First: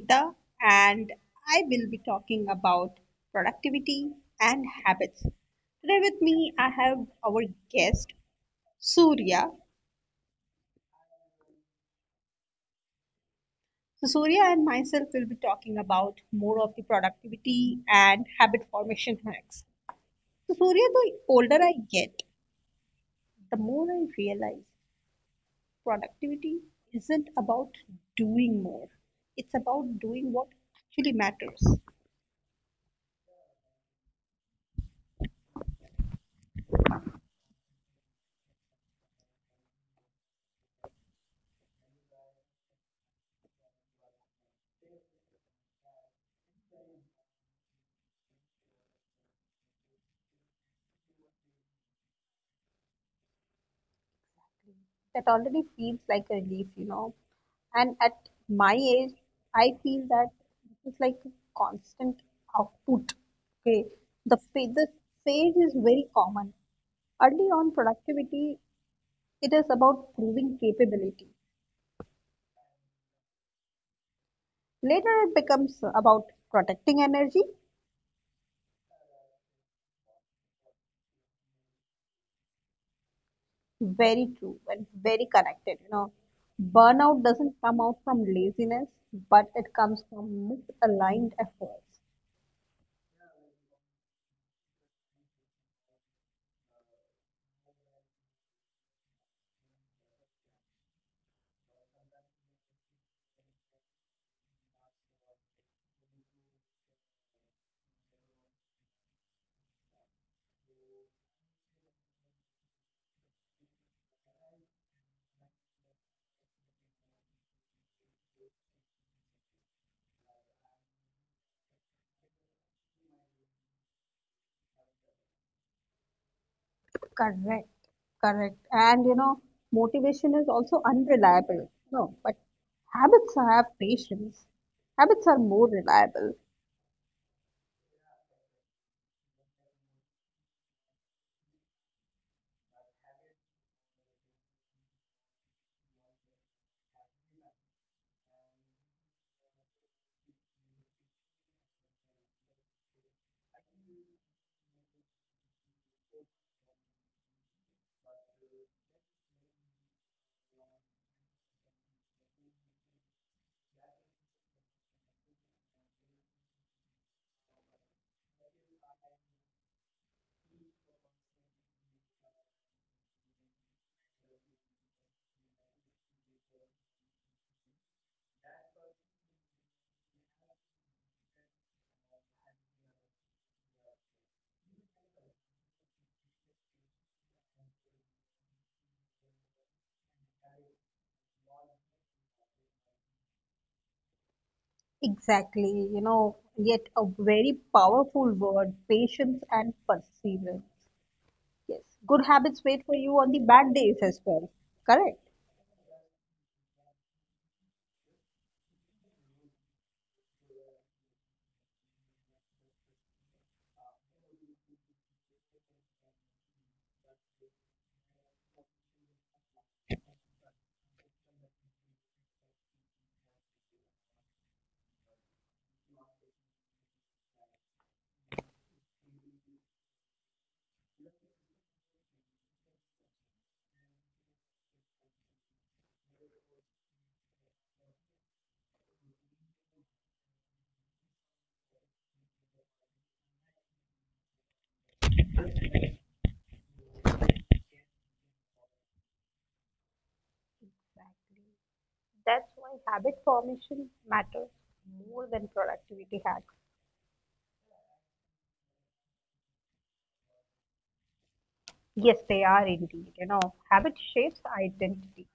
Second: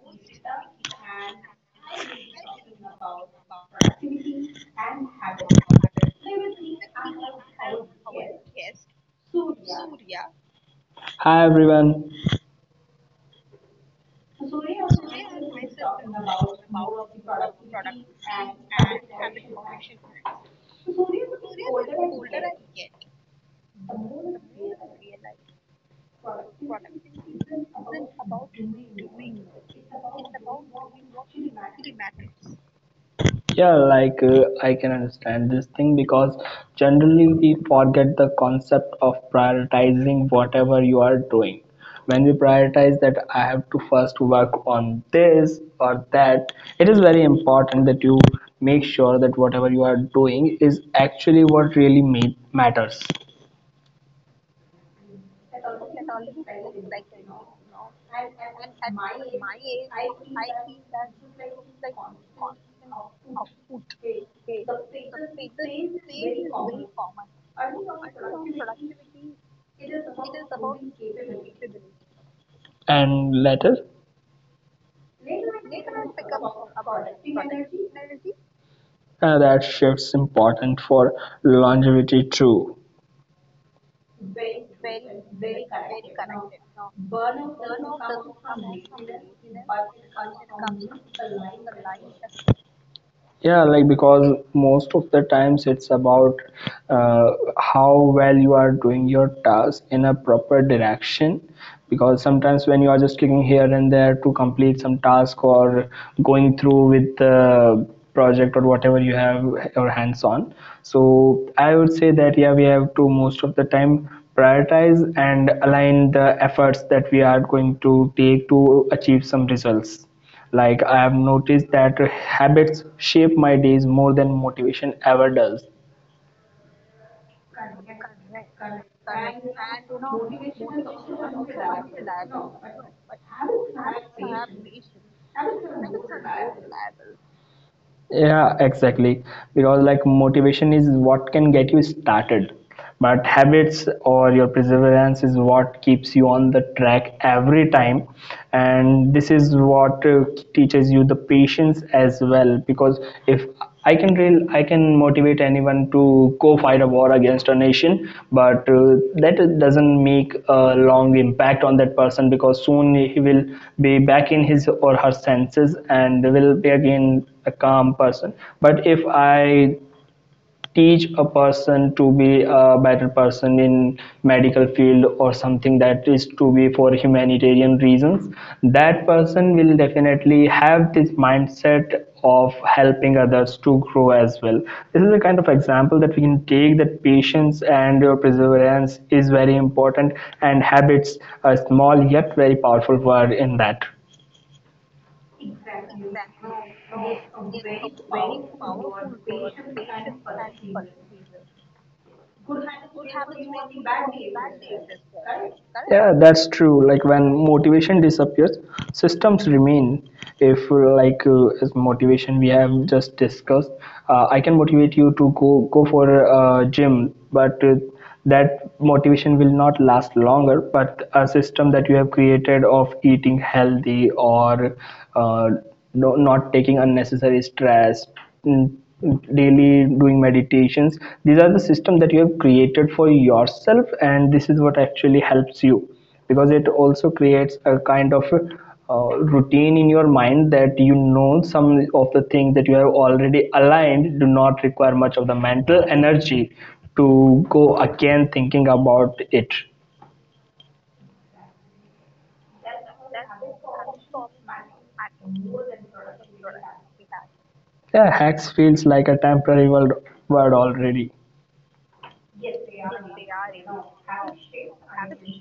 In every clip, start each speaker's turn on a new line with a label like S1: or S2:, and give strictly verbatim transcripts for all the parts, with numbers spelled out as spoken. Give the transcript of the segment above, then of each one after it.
S1: Nikita, and I will be talking about productivity and habits. Today, with me, I have our guest Surya.
S2: Hi everyone.
S1: So, Surya and myself will be talking about more of the productivity and habit formation hacks. So, Surya, the older I get, the more I realize productivity isn't about doing more, it's about doing what actually matters.
S2: Yeah, like uh, I can understand this thing because generally we forget the concept of prioritizing whatever you are doing. When we prioritize that I have to first work on this or that, it is very important that you make sure that whatever you are doing is actually what really ma- matters.
S1: That already feels like a relief, you know. And at my age, I feel that this is like a constant output. Okay, the fa- the phase is very common. Early on, productivity it is about proving capability.
S2: And later,
S1: Later, it becomes about protecting energy.
S2: uh, that shifts important for longevity too.
S1: Very true and very connected. You know, burnout doesn't come out from laziness, but it comes from misaligned efforts.
S2: Yeah, like because most of the times it's about uh, how well you are doing your task in a proper direction. Because sometimes when you are just clicking here and there to complete some task or going through with the project or whatever you have your hands on, so I would say that yeah, we have to most of the time prioritize and align the efforts that we are going to take to achieve some results. Like I've noticed that habits shape my days more than motivation ever does.
S1: Correct, correct. And you know, motivation is also unreliable. No, but habits have patience. Habits are more reliable.
S2: Yeah, exactly. Because like motivation is what can get you started, but habits or your perseverance is what keeps you on the track every time. And this is what uh, teaches you the patience as well. Because if I can real I can motivate anyone to go fight a war against a nation, but uh, that doesn't make a long impact on that person because soon he will be back in his or her senses and will be again a calm person. But if I teach a person to be a better person in medical field or something that is to be for humanitarian reasons, that person will definitely have this mindset of helping others to grow as well. This is the kind of example that we can take, that patience and your perseverance is very important, and habits a small yet very powerful word in that.
S1: Exactly, you know, yet a very powerful word, patience and perseverance. Yes, good habits wait for you on the bad days as well. Correct.
S2: Yeah, that's true. Like when motivation disappears, systems remain. If uh, like uh, As motivation we have just discussed, uh, I can motivate you to go go for a gym, but uh, that motivation will not last longer. But a system that you have created of eating healthy or uh, no, not taking unnecessary stress, mm, daily doing meditations, these are the system that you have created for yourself, and this is what actually helps you, because it also creates a kind of uh, routine in your mind that you know some of the things that you have already aligned do not require much of the mental energy to go again thinking about it.
S1: That's why habit formation matters more than productivity hacks.
S2: Yeah, hacks feels like a temporary word, word already.
S1: Yes, they are indeed. You know, habit shapes identity.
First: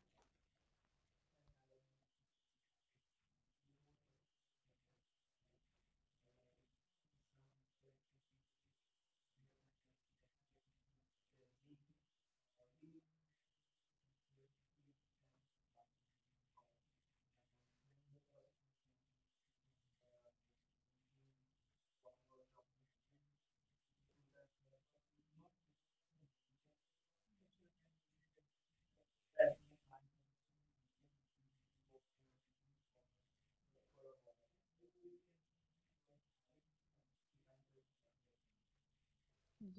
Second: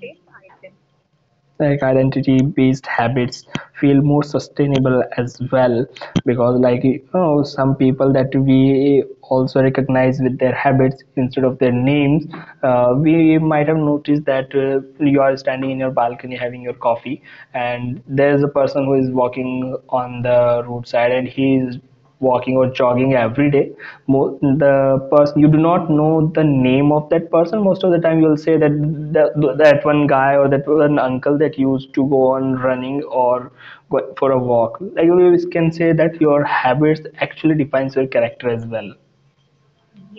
S2: Like identity based habits feel more sustainable as well, because like you know some people that we also recognize with their habits instead of their names. Uh, we might have noticed that uh, you are standing in your balcony having your coffee and there's a person who is walking on the roadside and he is walking or jogging every day. Mo- the person, you do not know the name of that person, most of the time you'll say that the, that one guy or that one uncle that used to go on running or go for a walk. Like you can say that your habits actually defines your character as well.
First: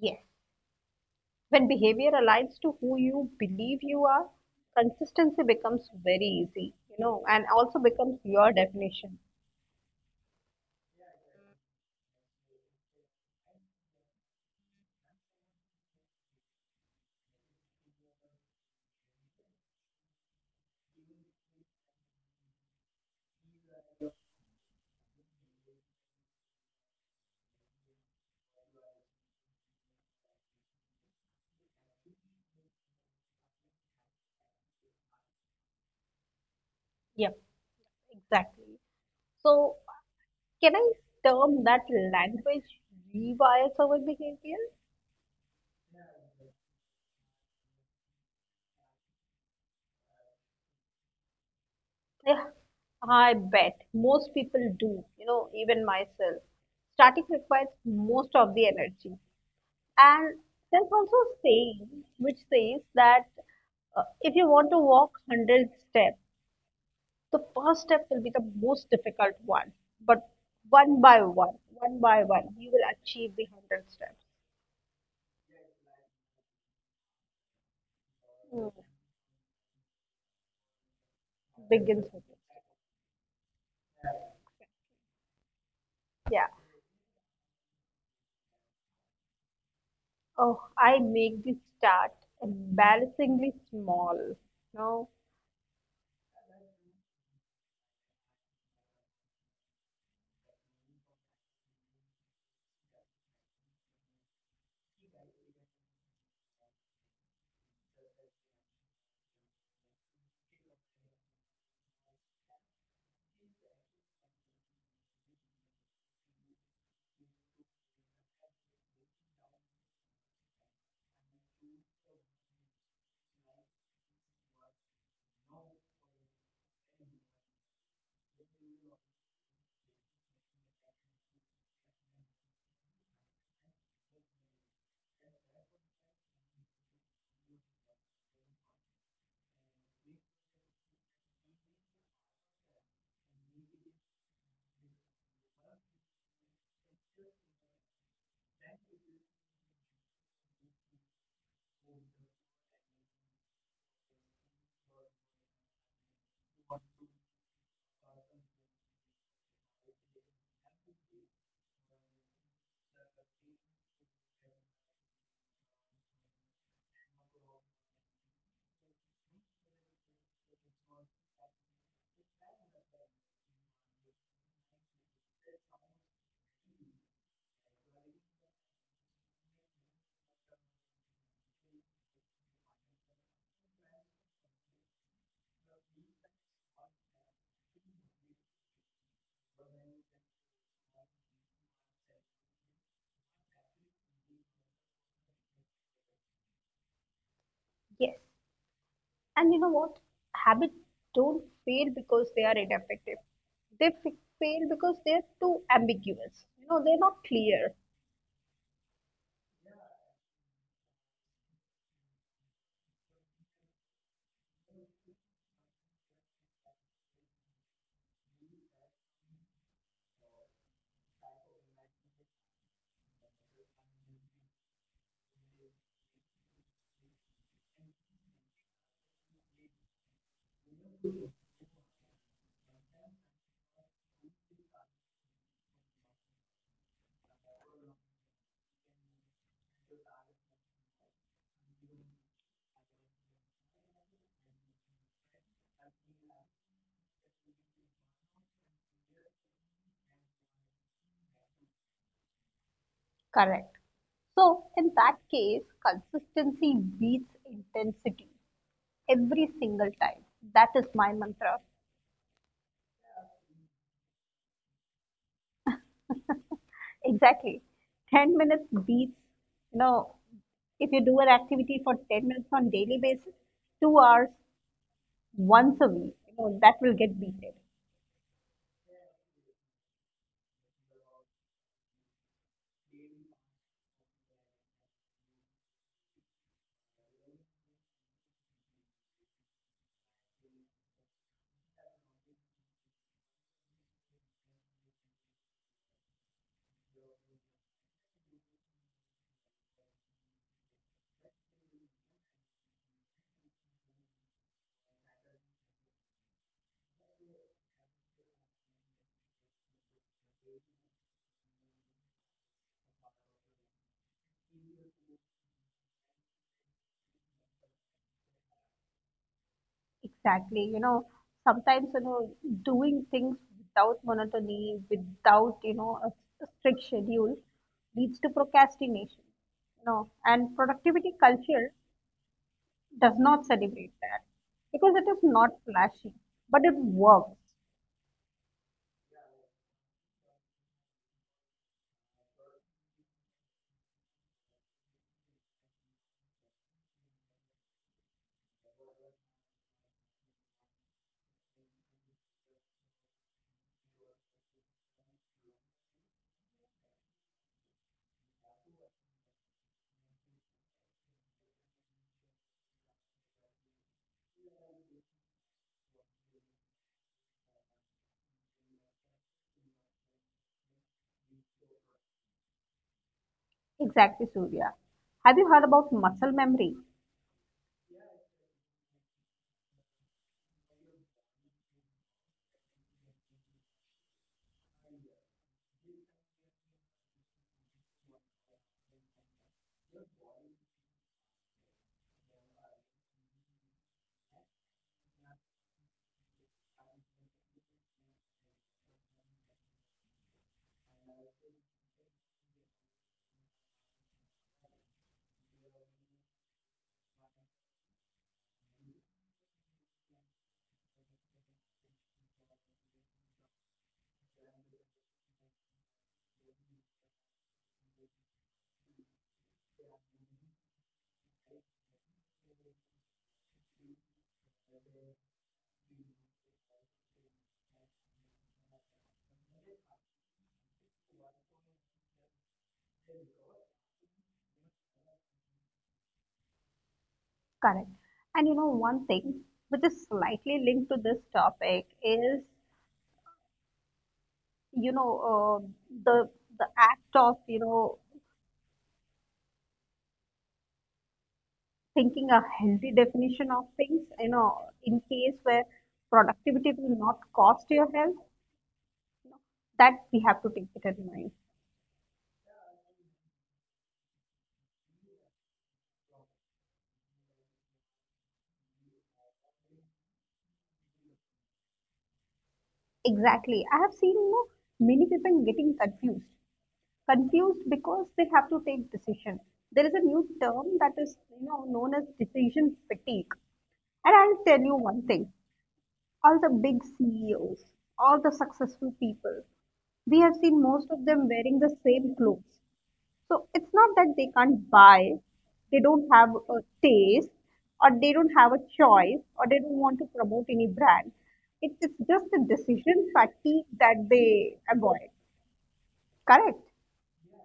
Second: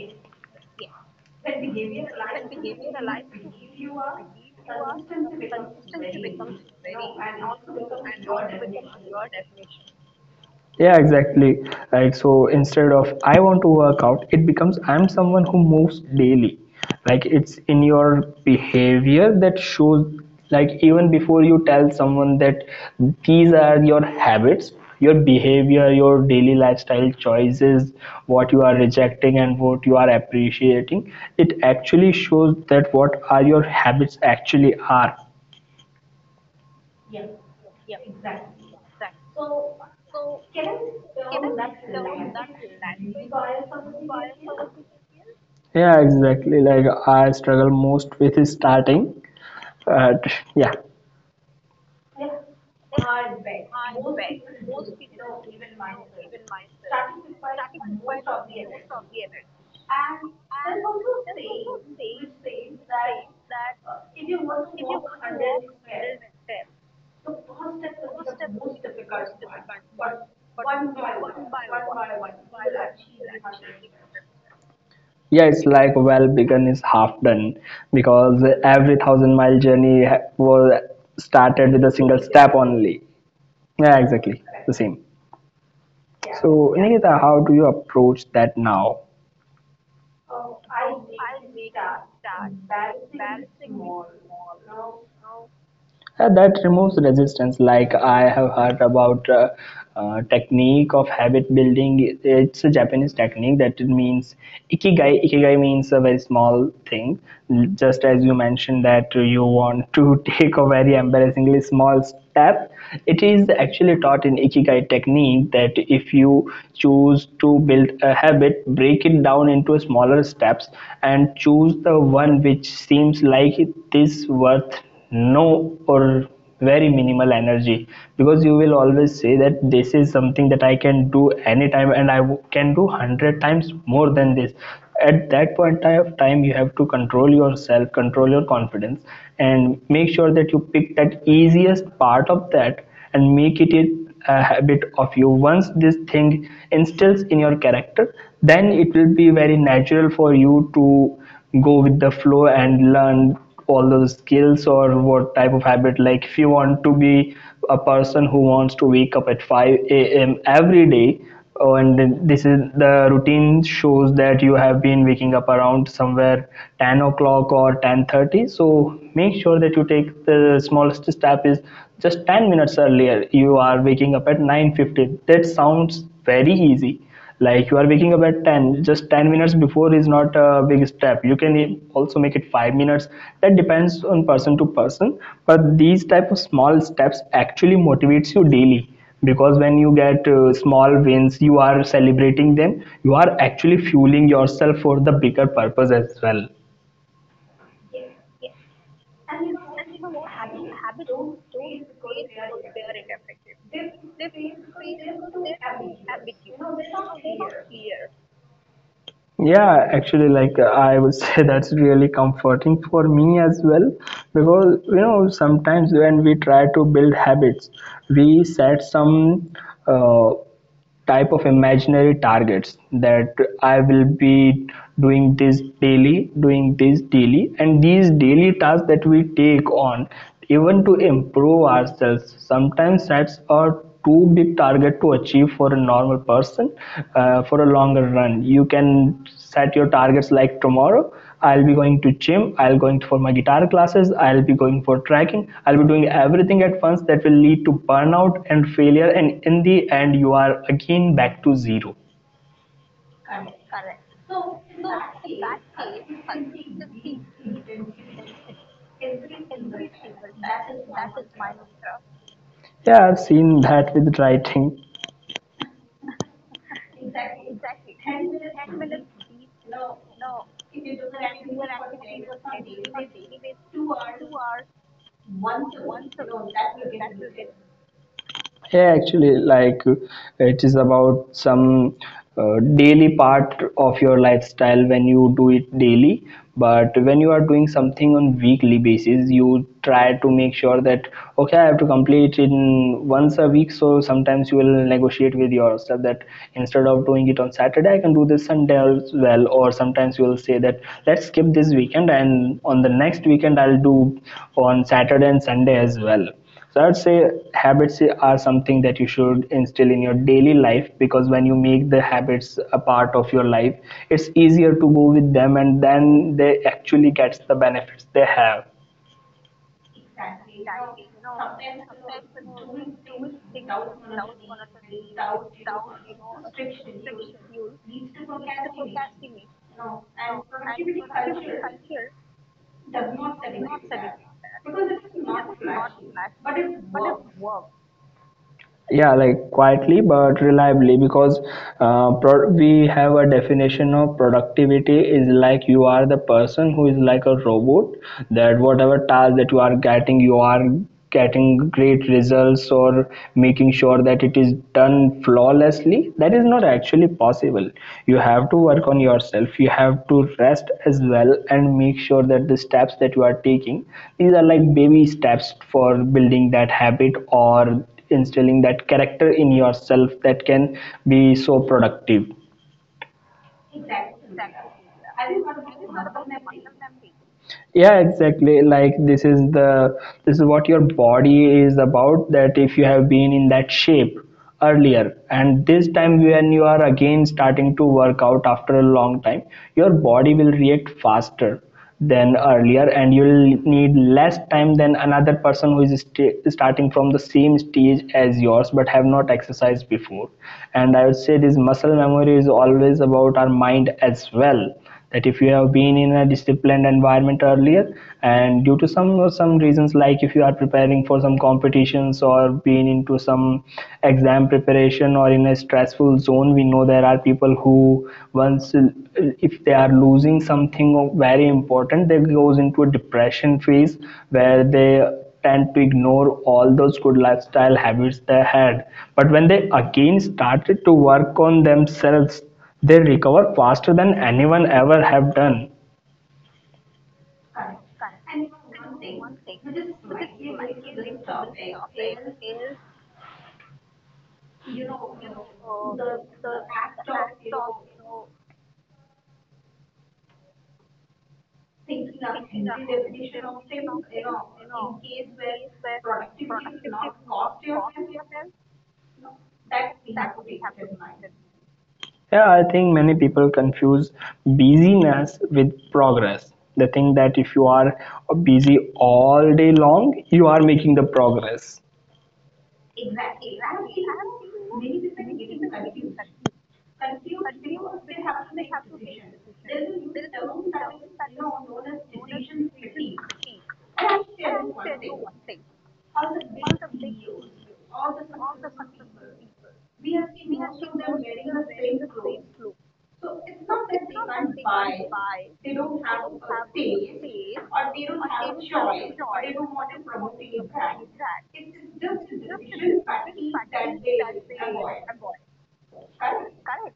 S1: Yes. When behavior aligns to who you believe you are, consistency becomes very easy, you know, and also becomes your definition.
S2: Yeah, exactly. Like, so instead of I want to work out, it becomes I'm someone who moves daily. Like, it's in your behavior that shows, like, even before you tell someone that these are your habits, your behavior, your daily lifestyle choices, what you are rejecting and what you are appreciating, it actually shows that what are your habits actually are.
S1: Yep, exactly. So, can I term that language rewires our behavior?
S2: Yeah, exactly. Like I struggle most with is starting. But yeah.
S1: Yeah, I bet most people do, you know, even myself. Starting requires most of the energy. And there's also a saying which says that uh, if you want to walk a hundred steps, the first step will be the most difficult one but one by one one by one you will achieve the one hundred steps.
S2: Yeah, it's like well begun is half done, because
S1: Mm,
S2: every thousand mile journey ha- was
S1: begins
S2: started with
S1: with
S2: a single step only. Yeah, exactly. The same.
S1: it. Yeah.
S2: So Nikita, how do you approach that now?
S1: Oh, I make this start embarrassingly small. No.
S2: Uh, that removes resistance. Like I have heard about uh, uh, technique of habit building. It's a Japanese technique that it means ikigai. Ikigai means a very small thing, just as you mentioned that you want to take a very embarrassingly small step. It is actually taught in ikigai technique that if you choose to build a habit, break it down into smaller steps and choose the one which seems like it is worth no or very minimal energy, because you will always say that this is something that I can do anytime and I can do hundred times more than this. At that point of time you have to control yourself, control your confidence, and make sure that you pick that easiest part of that and make it a habit of you. Once this thing instills in your character, then it will be very natural for you to go with the flow and learn all those skills or what type of habit. Like if you want to be a person who wants to wake up at five a.m every day. Oh, and then this is the routine shows that you have been waking up around somewhere ten o'clock or ten thirty. So make sure that you take the smallest step is just ten minutes earlier. You are waking up at nine fifty. That sounds very easy, like you are waking up at ten, just ten minutes before is not a big step. You can also make it five minutes. That depends on person to person. But these type of small steps actually motivates you daily, because when you get uh, small wins, you are celebrating them, you are actually fueling yourself for the bigger purpose as well.
S1: Yes, and you know what, habits don't fail because they are ineffective. They f- fail because they're too ambiguous, you know they're not clear.
S2: Yeah, actually, like uh, I would say that's really comforting for me as well, because you know sometimes when we try to build habits, we set some uh, type of imaginary targets that I will be doing this daily, doing this daily, and these daily tasks that we take on even to improve ourselves sometimes sets our too big target to achieve for a normal person. Uh, for a longer run you can set your targets like tomorrow I'll be going to gym, I'll going for my guitar classes, I'll be going for trekking, I'll be doing everything at once. That will lead to burnout and failure, and in the end you are again back to zero.
S1: Correct. So, in that case, consistency beats intensity every single time. That is my mantra.
S2: Yeah, I've seen that with writing.
S1: Exactly. ten minutes beats, you know, if you do an activity for ten minutes on daily basis, two hours once a week, you know, that will get beaten.
S2: Yeah, actually like uh, it is about some uh, daily part of your lifestyle when you do it daily. But when you are doing something on weekly basis, you try to make sure that okay, I have to complete in once a week. So sometimes you will negotiate with yourself that instead of doing it on Saturday I can do this Sunday as well, or sometimes you will say that let's skip this weekend, and on the next weekend I'll do on Saturday and Sunday as well. So I would say habits are something that you should instill in your daily life, because when you make the habits a part of your life, it's easier to go with them, and then they actually get the benefits they have.
S1: Exactly. You know, sometimes, you know, doing things without monotony, without, you know, a, a strict schedule leads to procrastination. You know, and productivity culture does not celebrate that because it is not flashy, but it works.
S2: Yeah, like quietly but reliably, because uh, pro- we have a definition of productivity is like you are the person who is like a robot, that whatever task that you are getting, you are getting great results or making sure that it is done flawlessly. That is not actually possible. You have to work on yourself, you have to rest as well, and make sure that the steps that you are taking, these are like baby steps for building that habit or instilling that character in yourself that can be so productive.
S1: Exactly, Surya. Have you heard about muscle memory?
S2: Yeah, exactly. Like this is the this is what your body is about, that if you have been in that shape earlier and this time when you are again starting to work out after a long time, your body will react faster than earlier, and you'll need less time than another person who is st- starting from the same stage as yours but have not exercised before. And I would say this muscle memory is always about our mind as well, that if you have been in a disciplined environment earlier, and due to some some reasons, like if you are preparing for some competitions or being into some exam preparation or in a stressful zone, we know there are people who once if they are losing something very important, they goes into a depression phase where they tend to ignore all those good lifestyle habits they had, but when they again started to work on themselves, they recover faster than anyone ever have done.
S1: Correct. And you know, one thing which is slightly linked to this topic is, you know, uh, the the act of, you know, thinking a healthy definition of things, you know, in case where productivity will not cost your health, you know, that we have to take it in mind.
S2: Yeah, I think many people confuse busyness with progress. They think that if you are busy all day long, you are making the progress.
S1: Exactly. I have seen, you know, many people getting confused. Confused because they have to take decision. There is a new term that is you know known as decision fatigue. And I'll tell you one thing: all the big C E Os, all the successful people, we have seen most of them wearing the same clothes. So it's not that they can't buy, they don't have a taste, or they don't have a choice, or they don't want to promote any brand. It, it's just the decision fatigue that they avoid. Correct?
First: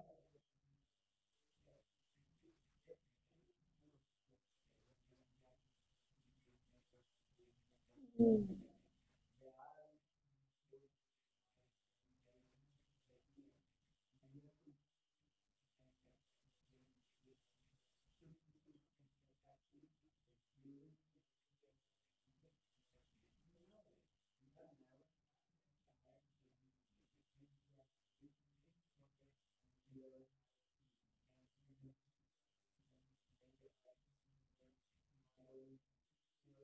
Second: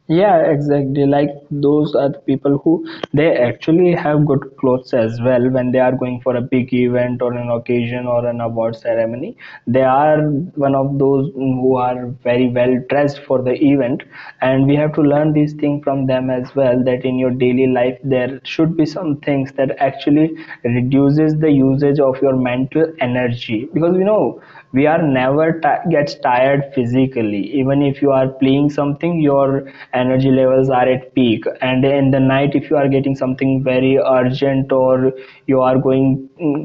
S2: Yeah, exactly. Like those are the people who they actually have good clothes as well when they are going for a big event or an occasion or an
S1: Hmm.
S2: award ceremony. They are one of those who are very well dressed for the event, and we have to learn these things from them as well. That in your daily life there should be some things that actually reduces the usage of your mental energy because you know we are never ti gets tired physically even if you are playing something your your energy levels are at peak, and in the night if you are getting something very urgent or you are going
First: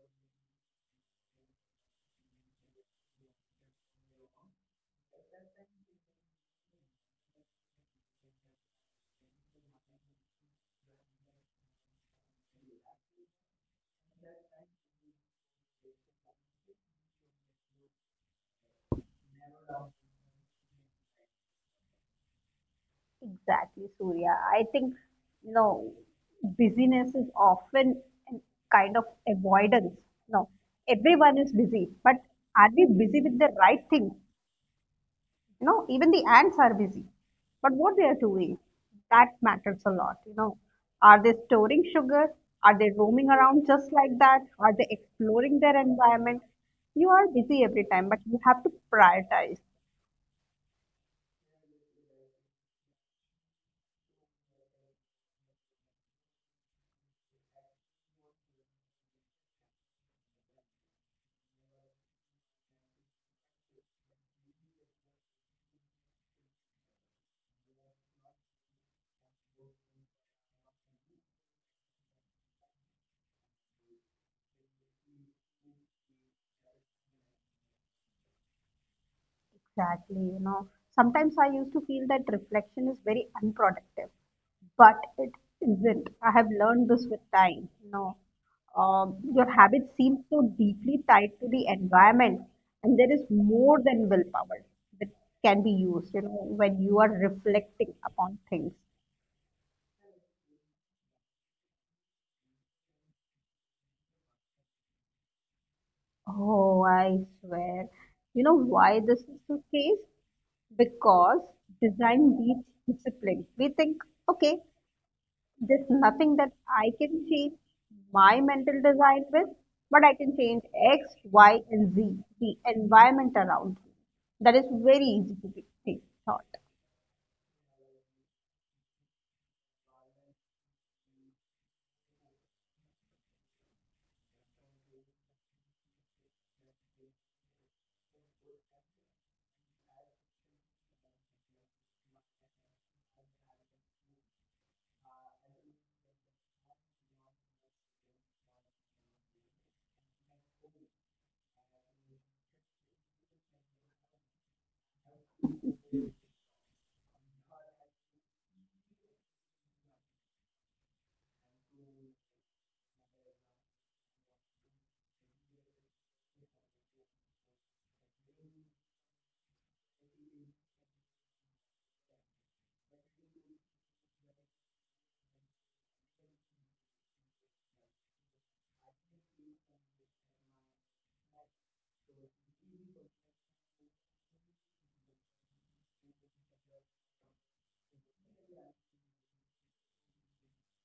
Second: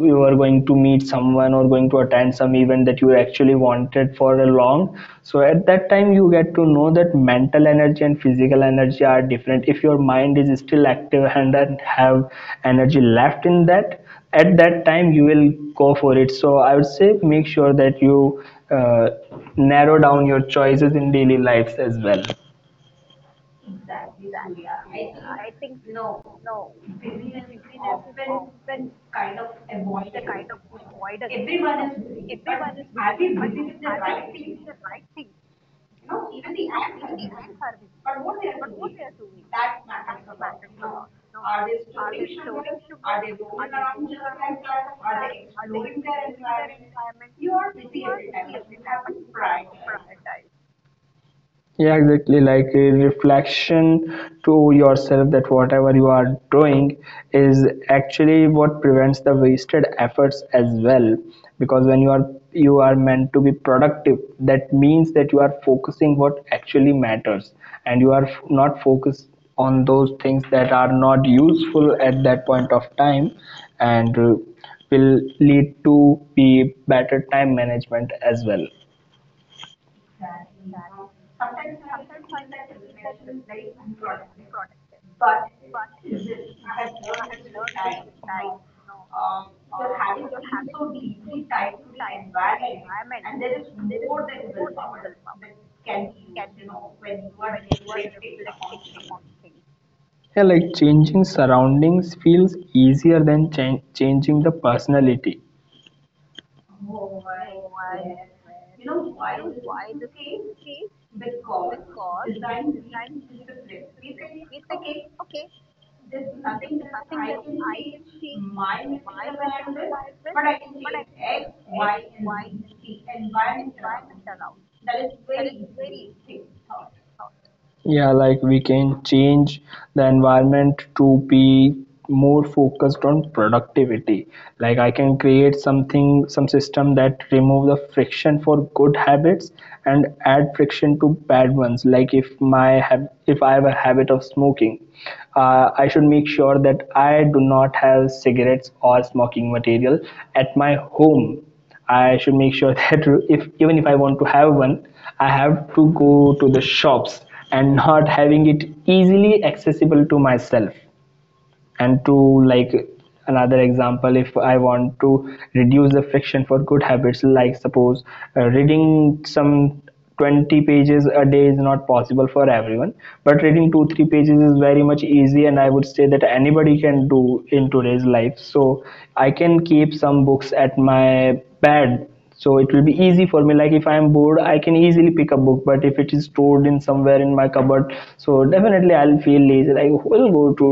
S2: you are going to meet someone or going to attend some event that you actually wanted for a long. So at that time you get to know that mental energy and physical energy are different. If your mind is still active and then have energy left in that, at that time you will go for it. So I would say make sure that you uh, narrow down your choices in daily lives as well.
S1: Exactly, Surya. I think no busyness is often an kind of avoidance. No, everyone is busy, but are we busy with the right thing? You know, even the ants are busy. But what they are doing, that matters a lot. You know, are they storing sugar? Are they roaming around just like that? Are they exploring their environment? You are busy every time, but you have to prioritize.
S2: Yeah, exactly. Like a reflection to yourself that whatever you are doing is actually what prevents the wasted efforts as well. Because when you are you are meant to be productive, that means that you are focusing what actually matters, and you are f- not focused on those things that are not useful at that point of time, and uh, will lead to be better time management as well.
S1: Exactly, you know. Sometimes I used to feel that reflection is very unproductive, but it isn't. I have learned this with time, you know. Um, your habits seem so deeply tied to the environment, and there is more than willpower that can be used, you know, when you are reflecting upon things.
S2: Yeah, like changing surroundings feels easier than chan- changing the personality.
S1: Oh, I swear. You know why this is the case? Because design beats discipline. We think, okay, there's nothing that I can change my mental design with, but I can change X, Y, and Z, the environment around me. That is very easy to take thought.
S2: Yeah, like we can change the environment to be more focused on productivity. Like I can create something, some system that remove the friction for good habits and add friction to bad ones. Like if my hab- if I have a habit of smoking, uh, I should make sure that I do not have cigarettes or smoking material at my home. I should make sure that if even if I want to have one, I have to go to the shops and not having it easily accessible to myself, and to, like, another example: if I want to reduce the friction for good habits, like suppose uh, reading some twenty pages a day is not possible for everyone, but reading 2 3 pages is very much easy and I would say that anybody can do in today's life. So I can keep some books at my bed, so it will be easy for me. Like if I am bored I can easily pick a book, but if it is stored in somewhere in my cupboard, so definitely I'll feel lazy. Like who will go to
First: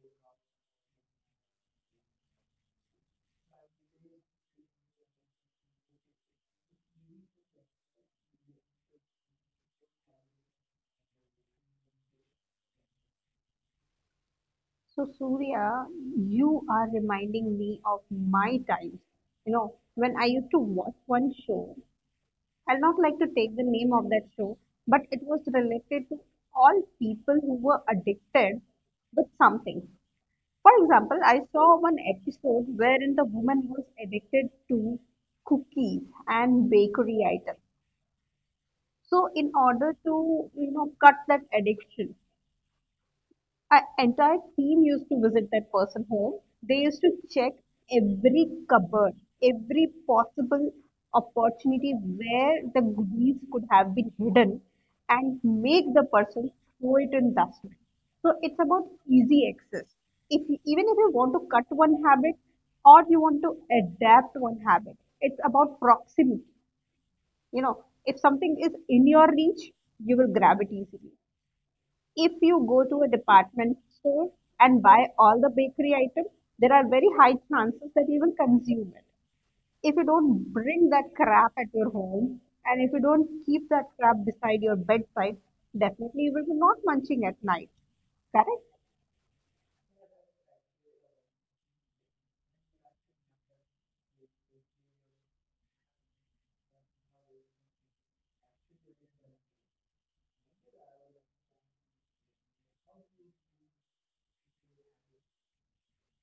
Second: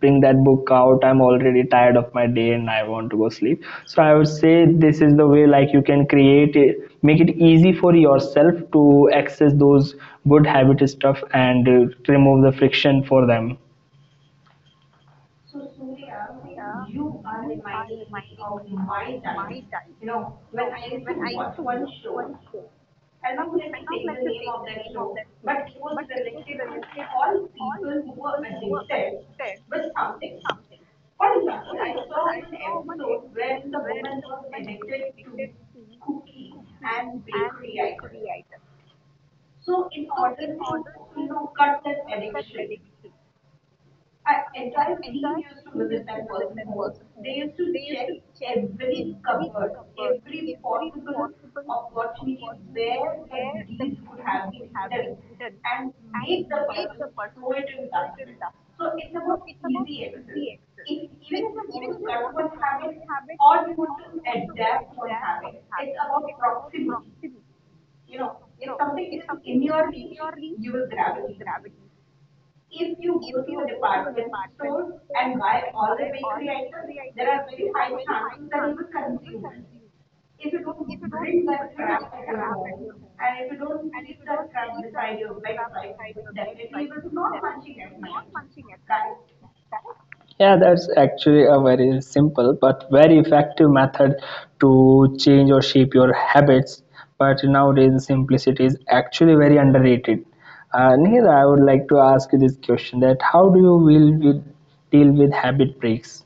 S2: bring that book out? I'm already tired of my day and I want to go sleep. So I would say this is the way. Like you can create it, make it easy for yourself to access those good habit stuff and uh, remove the friction for them.
S1: So, Surya, you are reminding me of my times. You know, when I used to watch one show, I'll not like to take the name of that show, but it was related to all people who were addicted with something. For example, I saw one episode wherein the woman was addicted to cookies and bakery items. So, in order to, you know, cut that addiction, our entire team used to visit that person home. They used to check every cupboard, every possible opportunity where the goodies could have been hidden and make the person throw it in dustbin. So it's about easy access. If you- even if you want to cut one habit or you want to adapt one habit, it's about proximity. You know, if something is in your reach, you will grab it easily if you go to a department store and buy all the bakery items, there are very high chances that you will consume it. If you don't bring that crap at your home and if you don't keep that crap beside your bedside, definitely you will be not munching at night. Correct?
S2: Yeah, that's actually a very simple but very effective method to change or shape your habits, but nowadays simplicity is actually very underrated. Uh, Nihir, I would like to ask you this question: that how do you will with, deal with habit breaks?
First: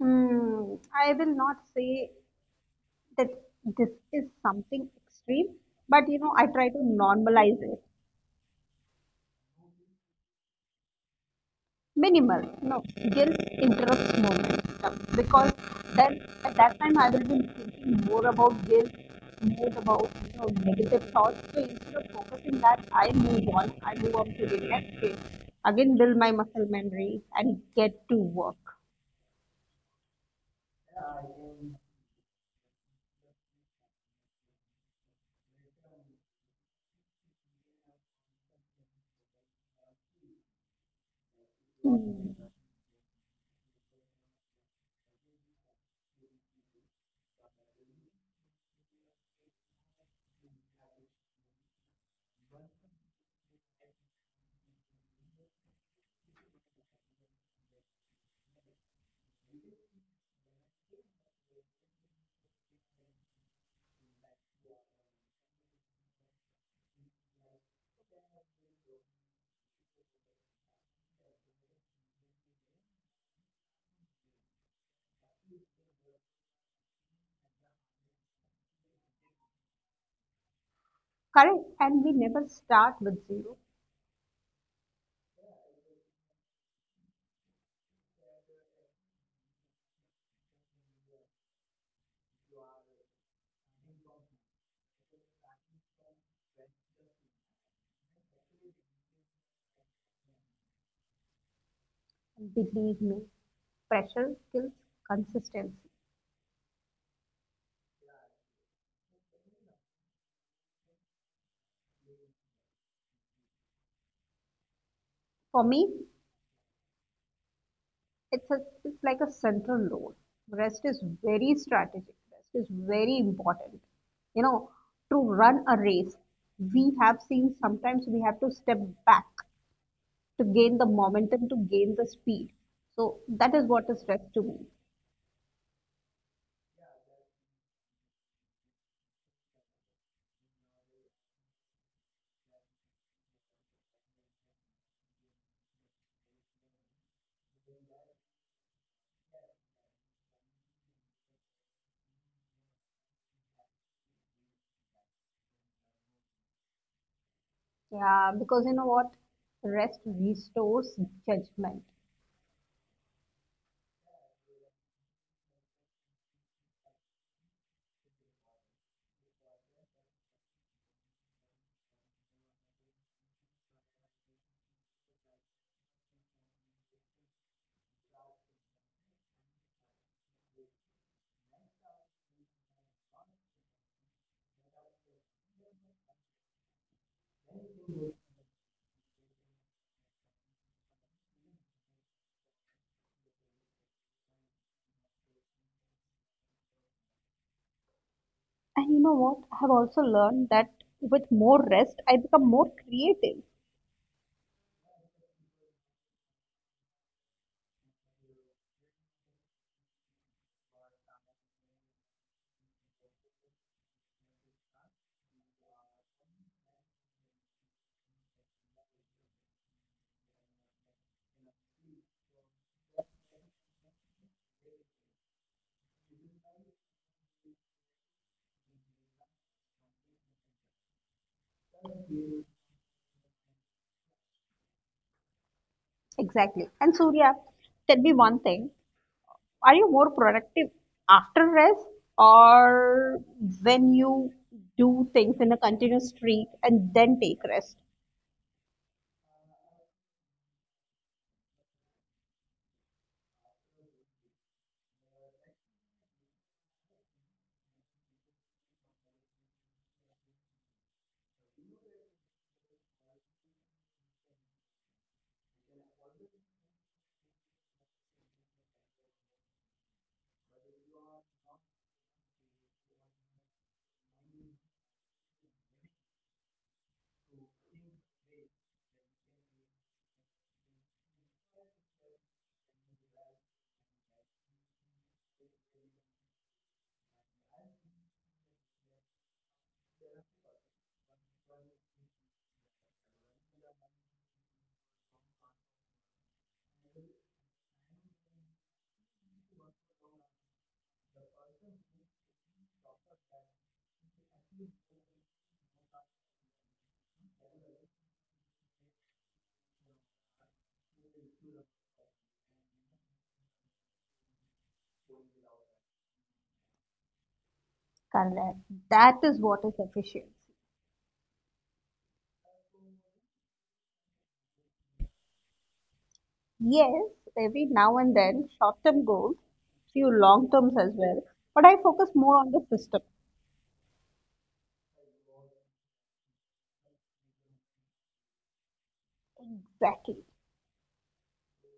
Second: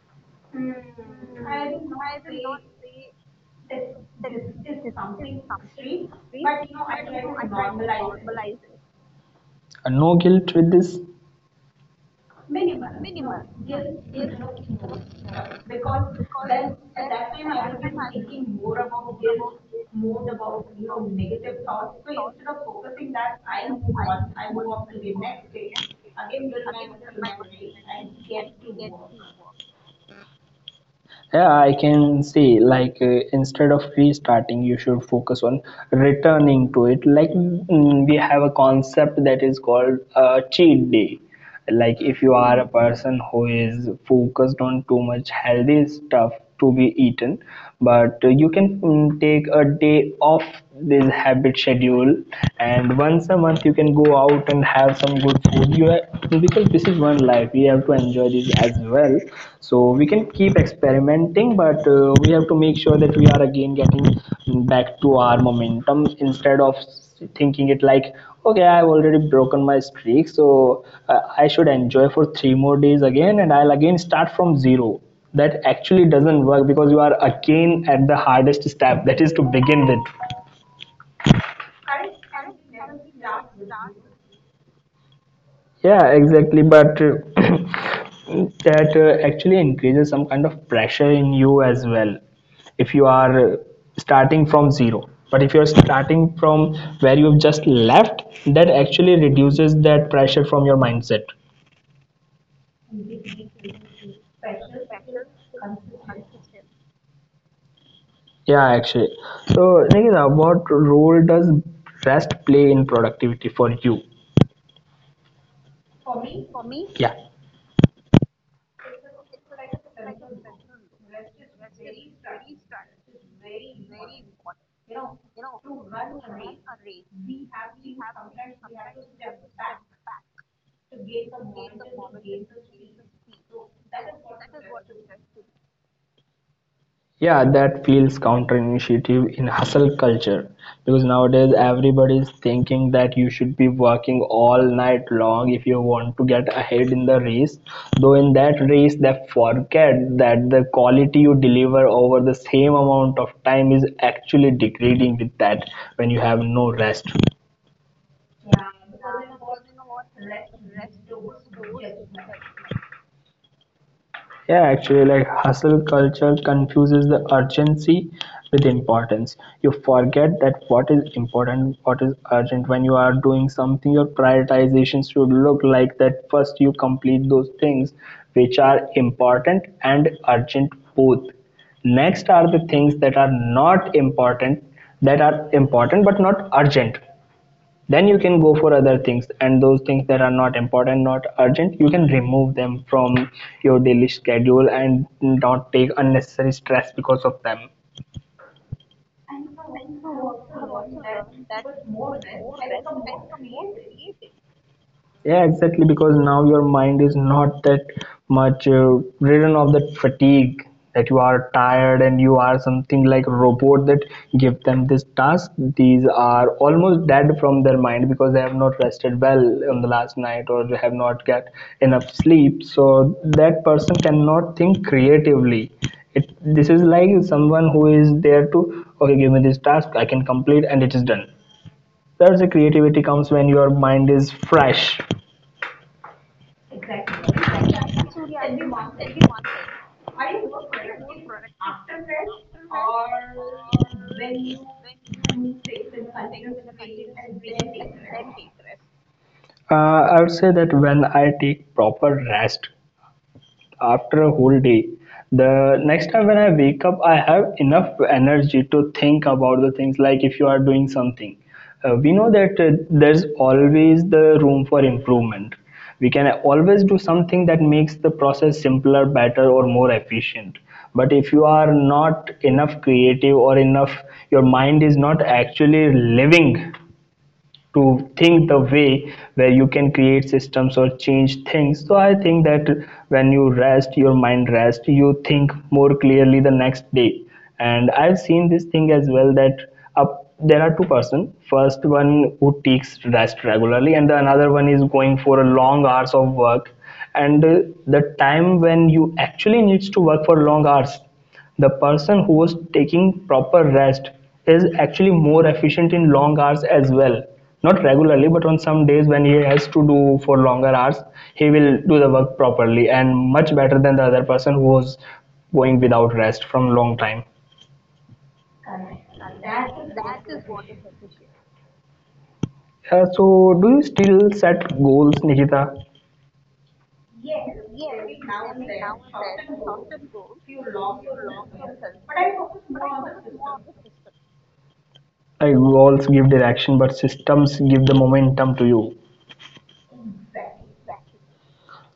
S1: Hmm, I will not say that this is something extreme, but you know, I try to normalize it.
S2: Uh, No guilt with this.
S1: Minimal. No, guilt interrupts moments uh, because then at that time I will be thinking more about guilt, more about you know negative thoughts, so instead of focusing that i move on i move on to the next day, again build my muscle memory and get to work.
S2: Yeah, I can say like uh, instead of restarting, you should focus on returning to it. Like mm, we have a concept that is called uh, cheat day. Like if you
S1: Hmm.
S2: are a person who is focused on too much healthy stuff to be eaten, but you can mm, take a day off this habit schedule, and once a month you can go out and have some good food you have, because this is one life we have to enjoy this as well. So we can keep experimenting, but uh, we have to make sure that we are again getting back to our momentum instead of thinking it like okay, I've already broken my streak so uh, I should enjoy for three more days again and I'll again start from zero. That actually doesn't work because you are again at the hardest step, that is to begin with.
S1: Correct, and we never start with zero.
S2: Yeah, exactly, but uh, that uh, actually increases some kind of pressure in you as well if you are uh, starting from zero. But if you're starting from where you've just left, that actually reduces that pressure from your mindset.
S1: Believe me, pressure kills consistency.
S2: Yeah, actually. So Nikita, what role does rest play in productivity for you?
S1: For me,
S2: Yeah.
S1: it's a it's like a central role. Rest is very strategic. Rest is very important. You know, to run a race, we have seen sometimes we have to step back to gain the momentum, to gain the speed. So that is what is rest to me.
S2: Yeah, that feels counterintuitive in hustle culture because nowadays everybody is thinking that you should be working all night long if you want to get ahead in the race. Though in that race, they forget that the quality you deliver over the same amount of time is actually degrading with that when you have no rest.
S1: Yeah, because you know what, rest restores judgment.
S2: Yeah, actually, like hustle culture confuses the urgency with importance. You forget that what is important, what is urgent. When you are doing something, your prioritization should look like that first you complete those things which are important and urgent both. Next are the things that are not important, that are important but not urgent, then you can go for other things, and those things that are not important not urgent you can remove them from your daily schedule and not take unnecessary stress because of them.
S1: And you know what, I have also learned that with more rest, I become more creative.
S2: Yeah, exactly. Because now your mind is not that much uh, ridden of that fatigue, that you are tired and you are something like robot that give them this task. These are almost dead from their mind because they have not rested well on the last night or they have not get enough sleep. So that person cannot think creatively. It, this is like someone who is there to okay, give me this task, I can complete, and it is done. That's the creativity comes when your mind is fresh.
S1: Exactly. And Surya, tell me one thing. Are you more productive after rest or when you do things in a continuous streak and then take rest?
S2: Uh, I would say that when I take proper rest after a whole day, the next time when I wake up, I have enough energy to think about the things like if you are doing something. Uh, we know that uh, there's always the room for improvement. We can always do something that makes the process simpler, better, or more efficient. But if you are not enough creative or enough, your mind is not actually living to think the way where you can create systems or change things. So I think that when you rest your mind rests. You think more clearly the next day. And I've seen this thing as well, that up there are two person, first one who takes rest regularly and the another one is going for a long hours of work, and uh, the time when you actually needs to work for long hours, the person who is taking proper rest is actually more efficient in long hours as well. Not regularly, but on some days when he has to do for longer hours, he will do the work properly and much better than the other person who was going without rest from long time.
S1: Correct. That is what is efficiency.
S2: Uh, so, do you still set goals, Nikita?
S1: Yes, every now and then, short term goals, few long terms as well, but I focus more on the system.
S2: Like goals give direction, but systems give the momentum to you.
S1: Exactly.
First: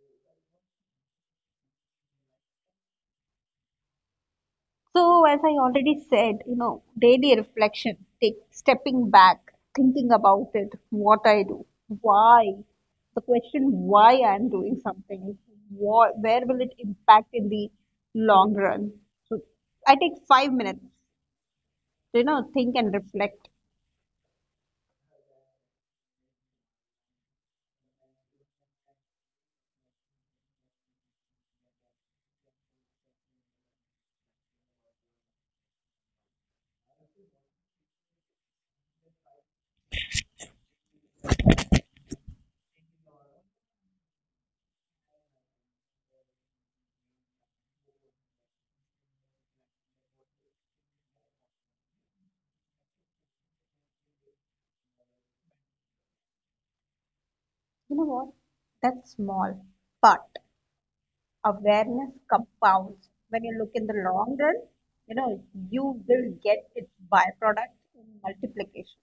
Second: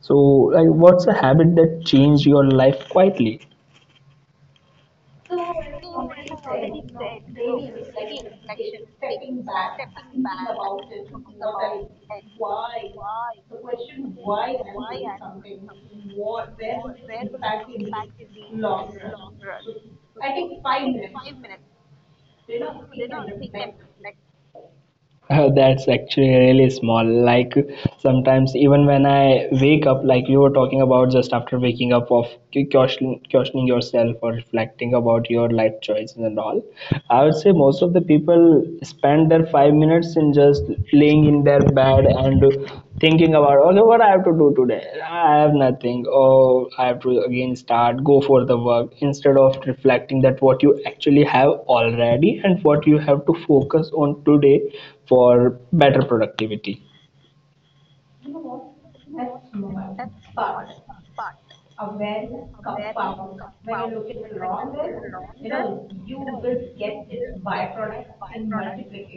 S2: So, like, what's a habit that changed your life quietly?
S1: So, as I already said, you know, daily reflection, take stepping back, thinking about it, what I do, why, the question why I'm doing something, what, where will it impact in the long run. So, I take five minutes to, you know, think and reflect.
S2: Oh, that's actually really small. Like sometimes, even when I wake up, like you were talking about just after waking up, of que- question- questioning yourself or reflecting about your life choices and all. I would say most of the people spend their five minutes in just laying in their bed and thinking about okay, what I have to do today. I have nothing. Oh, I have to again start go for the work instead of reflecting that what you actually have already and what you have to focus on today for better productivity.
S1: You know what? That's small, but awareness compounds. When you look in the long run, you know, you will get its byproduct in multiplications.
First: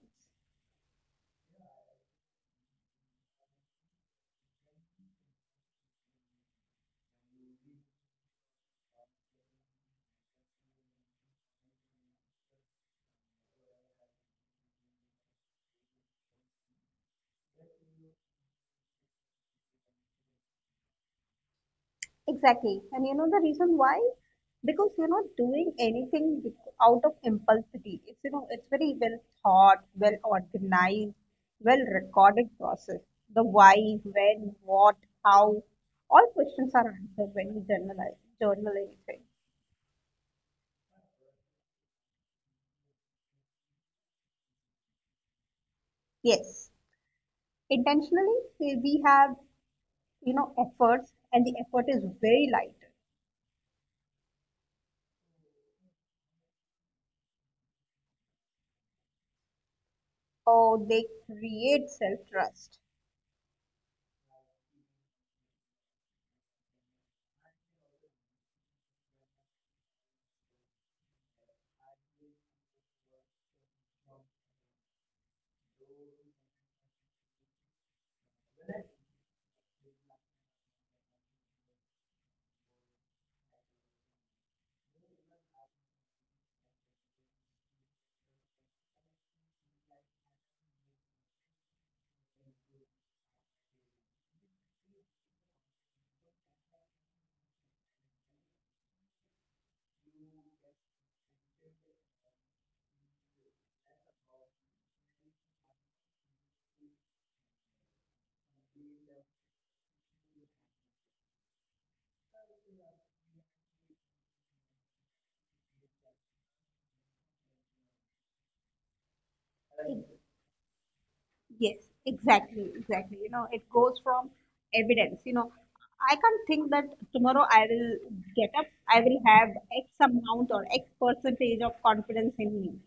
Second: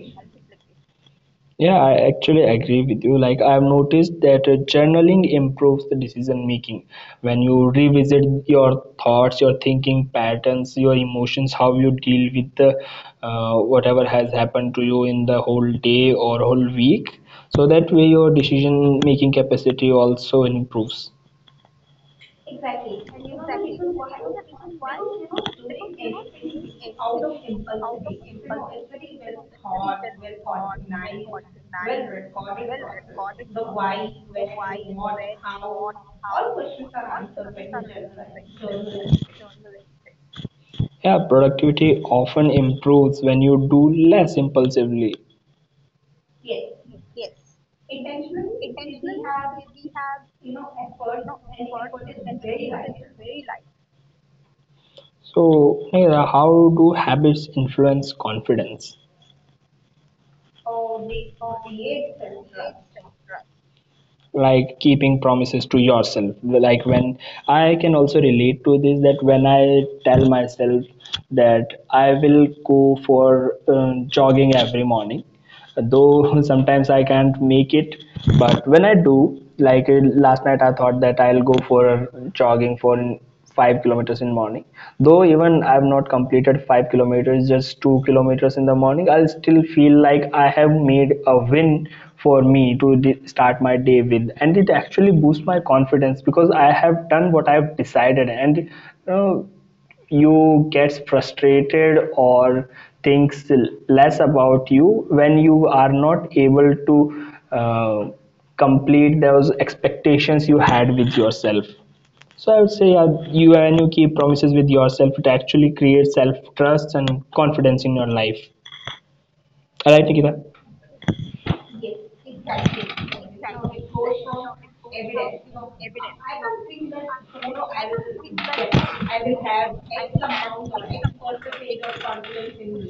S2: Yeah, I actually agree with you. Like, I've noticed that uh, journaling improves the decision making. When you revisit your thoughts, your thinking patterns, your emotions, how you deal with the uh, whatever has happened to you in the whole day or whole week, so that way your decision making capacity also improves.
S1: Exactly. And you know the reason why? Because you're not doing anything bec- out of impulsivity. It's, you know, it's very well thought, well organized, well recorded process. The why, when, what, how, all questions are answered when we journalize, journal anything.
S2: Yeah, productivity often improves when you do less impulsively.
S1: Yes. Intentionally, we we have, you know, efforts and the effort is very light.
S2: So, Neha, how do habits influence confidence?
S1: Oh, they create self-trust.
S2: Like keeping promises to yourself. Like when I can also relate to this, that when I tell myself that I will go for uh, jogging every morning, though sometimes I can't make it. But when I do, like uh, last night I thought that I'll go for jogging for five kilometers in morning, though even I've not completed five kilometers, just two kilometers in the morning, I'll still feel like I have made a win for me to de- start my day with. And it actually boosts my confidence because I have done what I've decided. And uh, you gets frustrated or thinks less about you when you are not able to uh, complete those expectations you had with yourself. So I would say, uh, you, when you keep promises with yourself, it actually creates self trust and confidence in your life. All right, Nikita.
S1: Yes, exactly, exactly. You know, it goes from evidence. You know, I can't think that tomorrow I will get up, I will have X amount or X percentage of confidence in me.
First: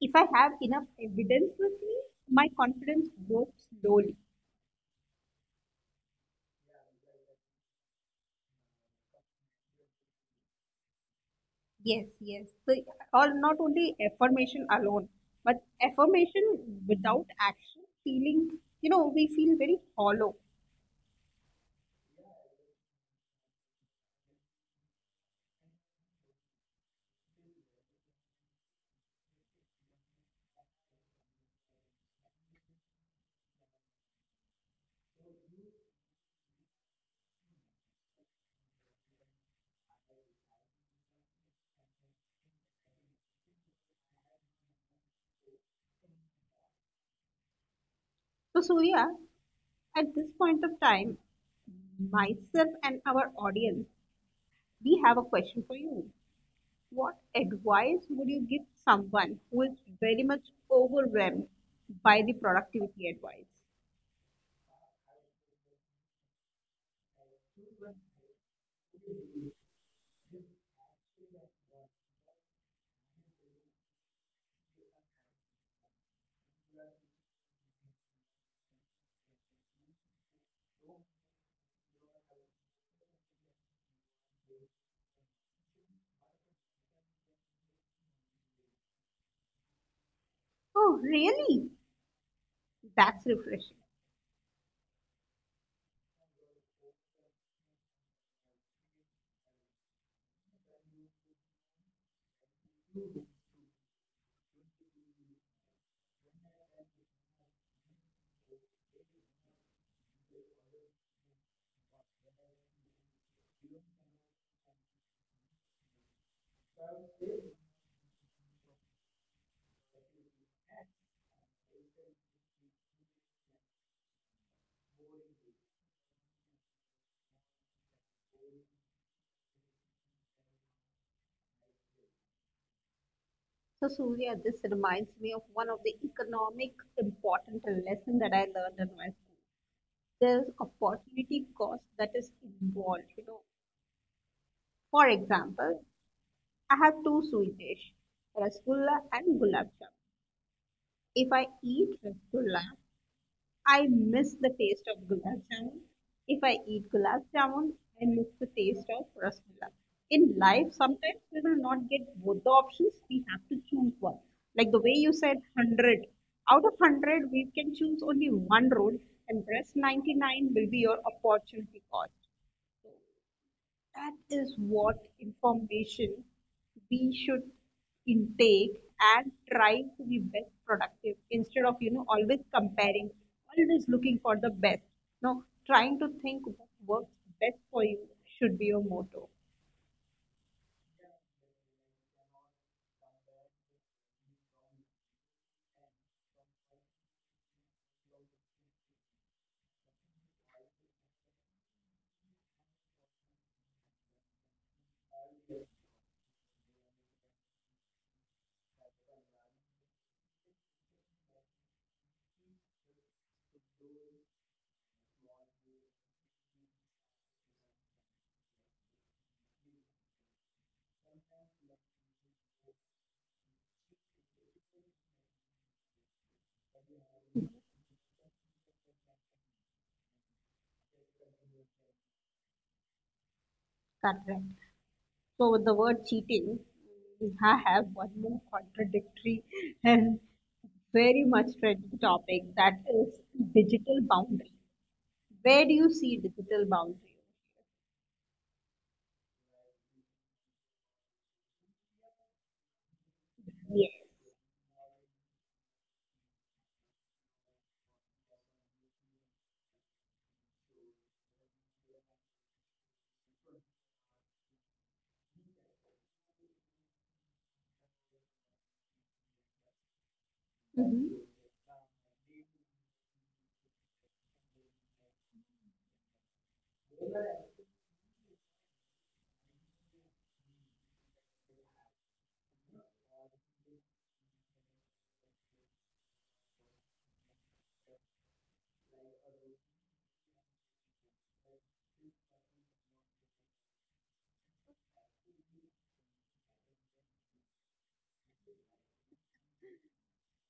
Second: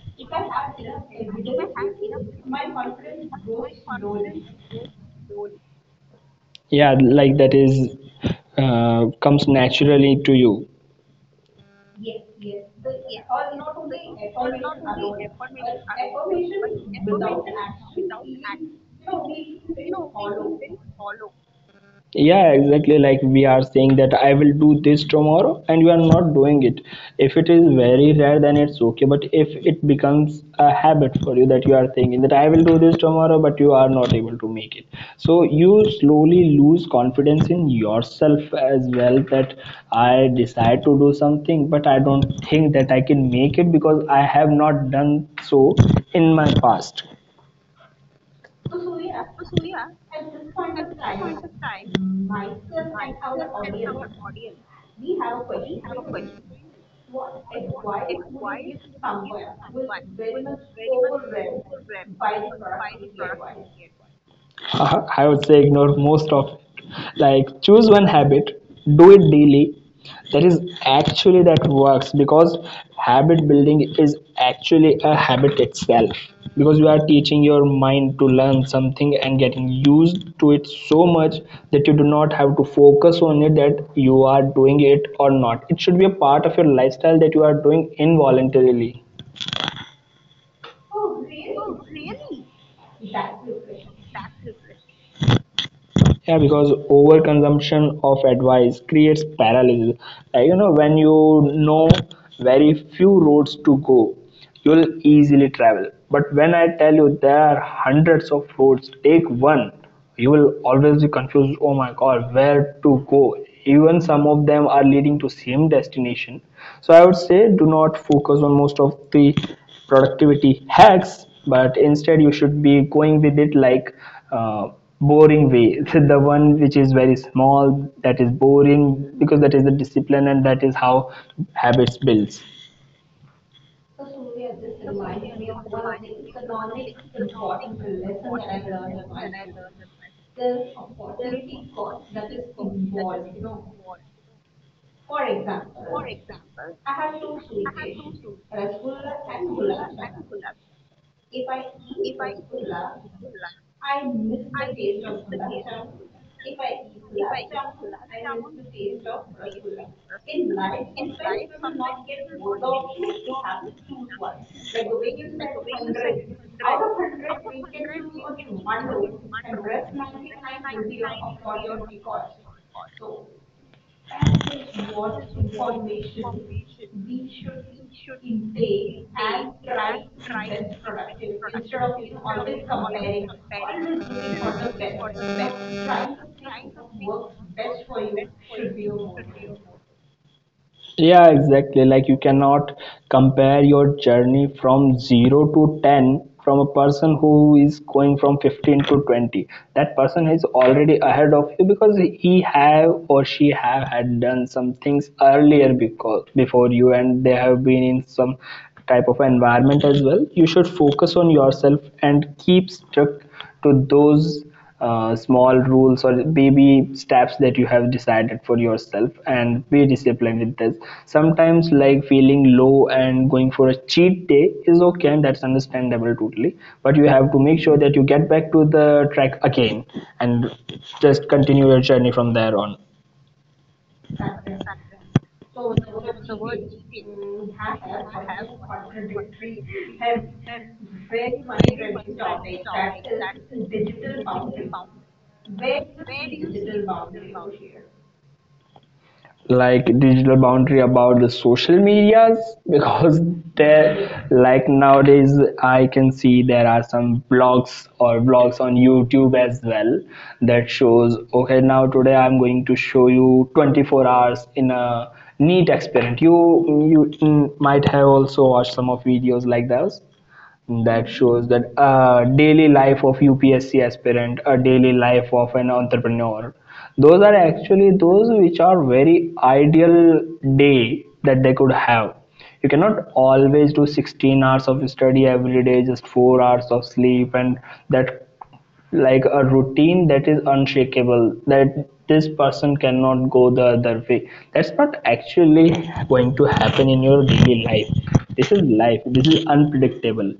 S1: If I have enough evidence with me, my confidence grows slowly.
S2: Yeah, like that is uh, comes naturally to you.
S1: Yes, yes. So, or not only affirmation alone, but affirmation without action, feeling, you know, we feel very hollow.
S2: Yeah, exactly. Like we are saying that I will do this tomorrow and you are not doing it. If it is very rare, then it's okay, but if it becomes a habit for you that you are thinking that I will do this tomorrow but you are not able to make it, so you slowly lose confidence in yourself as well, that I decide to do something but I don't think that I can make it because I have not done so in my past.
S1: So, Surya, at this point of time, myself and our audience we have a question for you. What advice would you give someone who is very much overwhelmed by the productivity advice?
S2: I would say ignore most of it. Like choose one habit, do it daily. That is actually that works because habit building is actually a habit itself. Because you are teaching your mind to learn something and getting used to it so much that you do not have to focus on it, that you are doing it or not. It should be a part of your lifestyle that you are doing involuntarily.
S1: Oh, really? That's refreshing.
S2: Yeah, because overconsumption of advice creates paralysis. Like, you know, when you know very few roads to go, you'll easily travel. But when I tell you there are hundreds of roads, take one, you will always be confused. Oh my God, where to go? Even some of them are leading to same destination. So I would say do not focus on most of the productivity hacks, but instead you should be going with it like uh, boring way. The one which is very small, that is boring, because that is the discipline and that is how habits builds.
S1: So, Surya, this reminds me of one of the economic important lesson that I learned in my school. There's opportunity cost that is involved. You know, for example, I have two sweet dish, rasgulla and gulab jamun. If I eat rasgulla, I miss the taste of gulab jamun. If I eat gulab jamun, I miss the taste of rasgulla. In life, sometimes we will not get both the options. We have to choose one. Like the way you said, a hundred. Out of a hundred, we can choose only one road, and rest ninety-nine will be your opportunity cost. That is what information we should intake and try to be best productive instead of you know always comparing, always looking for the best. No, trying to think what works best for you should be your motto.
S2: Yeah, exactly. Like you cannot compare your journey from zero to ten from a person who is going from fifteen to twenty. That person is already ahead of you because he have or she have had done some things earlier, because before you, and they have been in some type of environment as well. You should focus on yourself and keep strict to those uh, small rules or baby steps that you have decided for yourself and be disciplined with this. Sometimes like feeling low and going for a cheat day is okay, and that's understandable totally, but you have to make sure that you get back to the track again and just continue your journey from there on.
S1: Correct. So with the word cheating, we ha- have one more contradictory and very much trending topic that is digital boundary. Where do you see digital boundary?
S2: Like digital boundary about the social medias, because
S1: Yes.
S2: there, like nowadays I can see there are some blogs or blogs on YouTube as well that shows, okay, now today I'm going to show you twenty-four hours in a neat experiment. You you mm, might have also watched some of videos like those that shows that uh, daily life of U P S C aspirant, a daily life of an entrepreneur. Those are actually those which are very ideal day that they could have. You cannot always do sixteen hours of study every day, just four hours of sleep, and that like a routine that is unshakable. That this person cannot go the other way. That's not actually going to happen in your daily life. This is life. This is unpredictable.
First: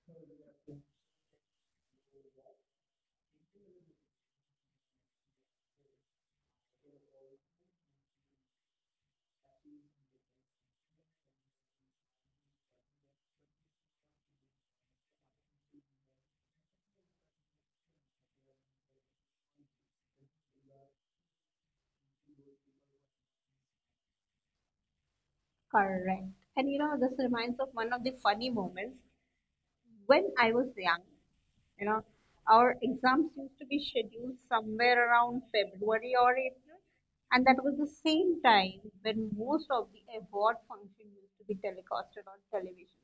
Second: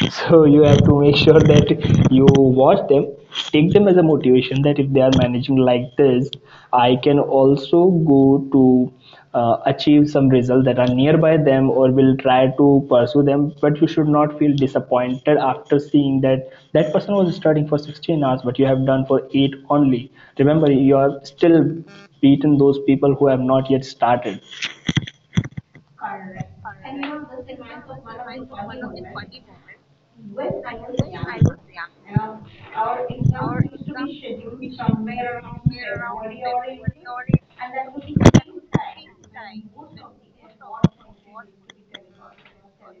S2: So you have to make sure that you watch them, take them as a motivation that if they are managing like this, I can also go to uh, achieve some results that are nearby them or will try to pursue them. But you should not feel disappointed after seeing that that person was studying for sixteen hours but you have done for eight only. Remember, you are still beaten those people who have not yet started.
S1: Correct. And you know, this reminds of one of the funny moments when I was young. You know, our exams used to be scheduled somewhere around February or April, and that was the same time when most of the award function used to be telecasted on television.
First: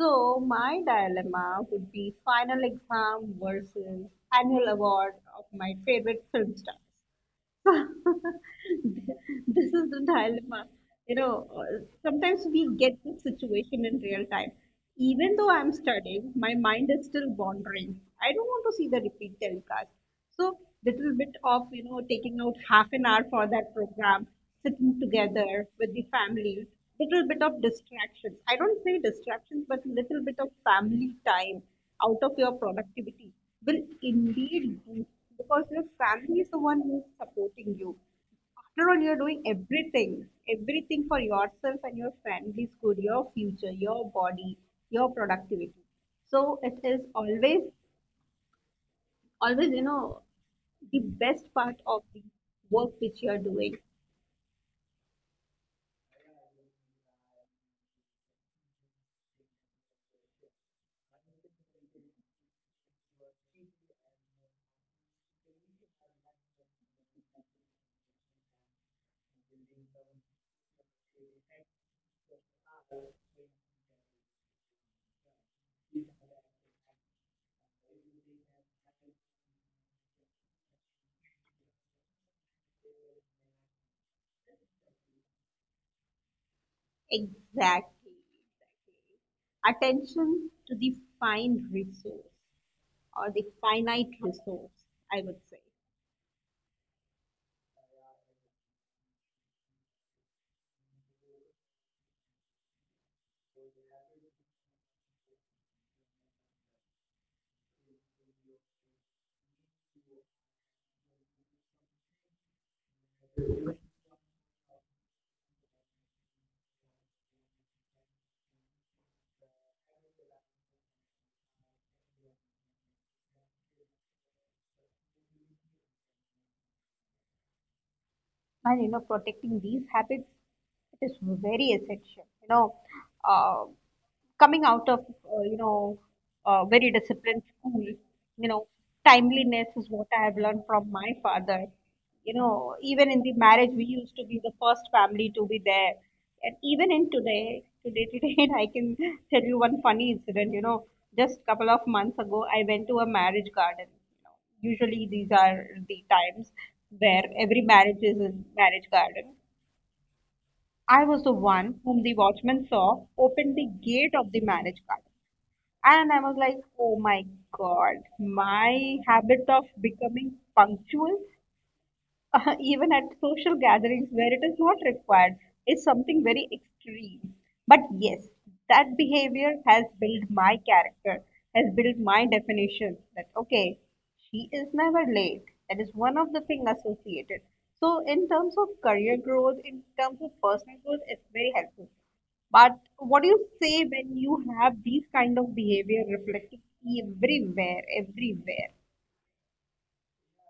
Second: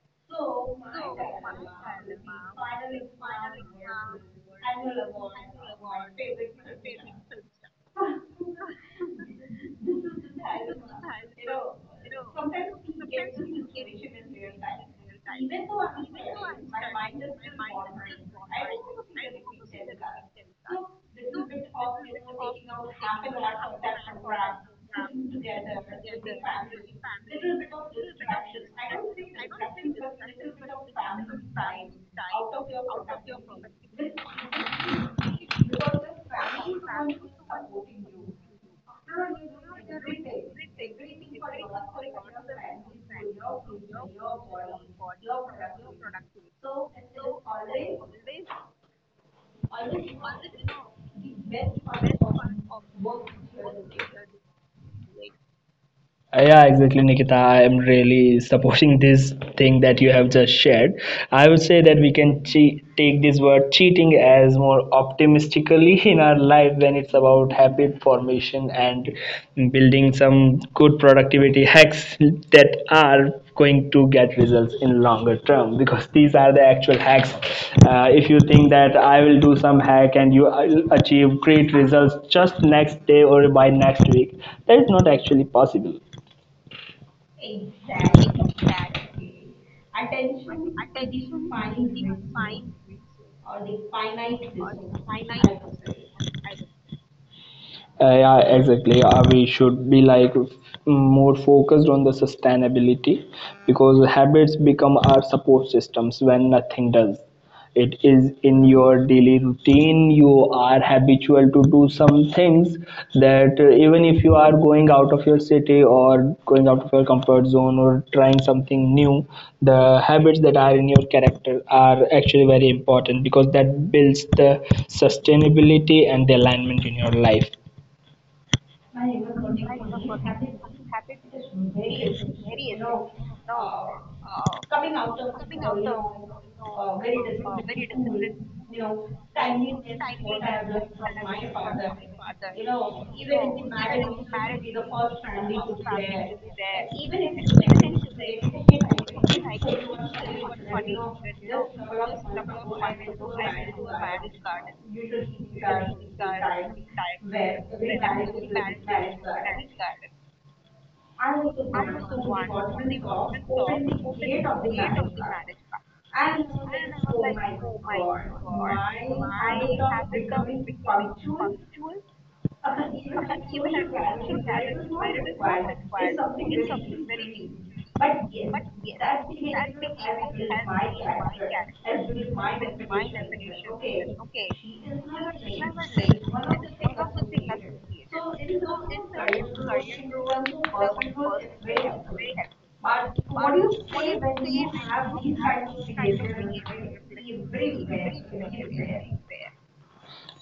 S1: So my dilemma would be final exam versus annual award of my favorite film stars. This is the dilemma. You know, uh, sometimes we get this situation in real time. Even though I'm studying, my mind is still wandering. I don't want to see the repeat telecast. So, little bit of, you know, taking out half an hour for that program, sitting together with the family, little bit of distractions. I don't say distractions, but little bit of family time out of your productivity will indeed do because your family is the one who is supporting you. After all, you're doing everything, everything for yourself and your family's good, your future, your body, your productivity. So it is always, always, you know, the best part of the work which you are doing.
S2: Uh, Yeah, exactly, Nikita. I am really supporting this thing that you have just shared. I would say that we can che- take this word cheating as more optimistically in our life when it's about habit formation and building some good productivity hacks that are going to get results in longer term, because these are the actual hacks. Uh, if you think that I will do some hack and you will achieve great results just next day or by next week, that is not actually possible.
S1: Exactly, exactly. Attention to the fine resource or the finite resource, I would say.
S2: Uh, yeah, exactly. Uh, we should be like more focused on the sustainability because habits become our support systems when nothing does. It is in your daily routine. You are habitual to do some things that, uh, even if you are going out of your city or going out of your comfort zone or trying something new, the habits that are in your character are actually very important because that builds the sustainability and the alignment in your life.
S1: And you know, protecting these habits, it is very essential. you know uh, Coming out of uh, you know uh, very disciplined school, you know timeliness is what I have learned from my father. You know even in the marriage we used to be the first family to be there. And even in today today today I can tell you one funny incident. You know just couple of months ago I went to a marriage garden. Usually, these are the times where every marriage is in marriage garden. I was the one whom the watchman saw open the gate of the marriage garden. And I was like, oh my God, my habit of becoming punctual, uh, even at social gatherings where it is not required, is something very extreme. But yes, that behavior has built my character, has built my definition that, okay, she is never late. That is one of the things associated. So, in terms of career growth, in terms of personal growth, it's very helpful. But what do you say when you have these kind of behavior reflected everywhere, everywhere?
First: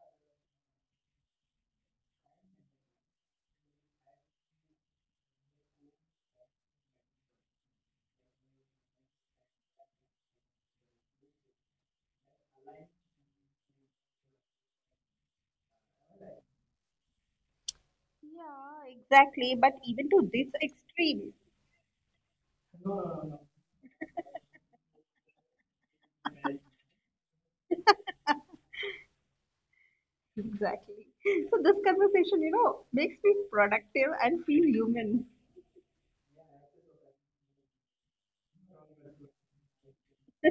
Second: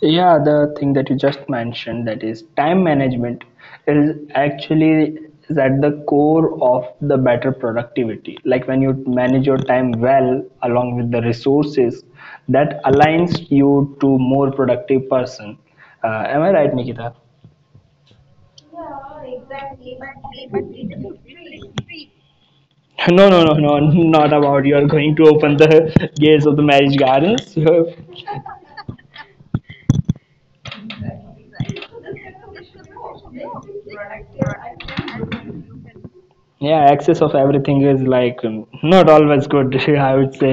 S2: Yeah, the thing that you just mentioned, that is time management, is actually is at the core of the better productivity. Like when you manage your time well along with the resources, that aligns you to more productive person. Uh, am I right, Nikita?
S1: Yeah, exactly. But even to this extreme.
S2: No, no, no, no, not about you are going to open the gates of the marriage gardens.
S1: Exactly. So this conversation, you know, makes me productive and feel human.
S2: Yeah, access of everything is like um, not always good. I would say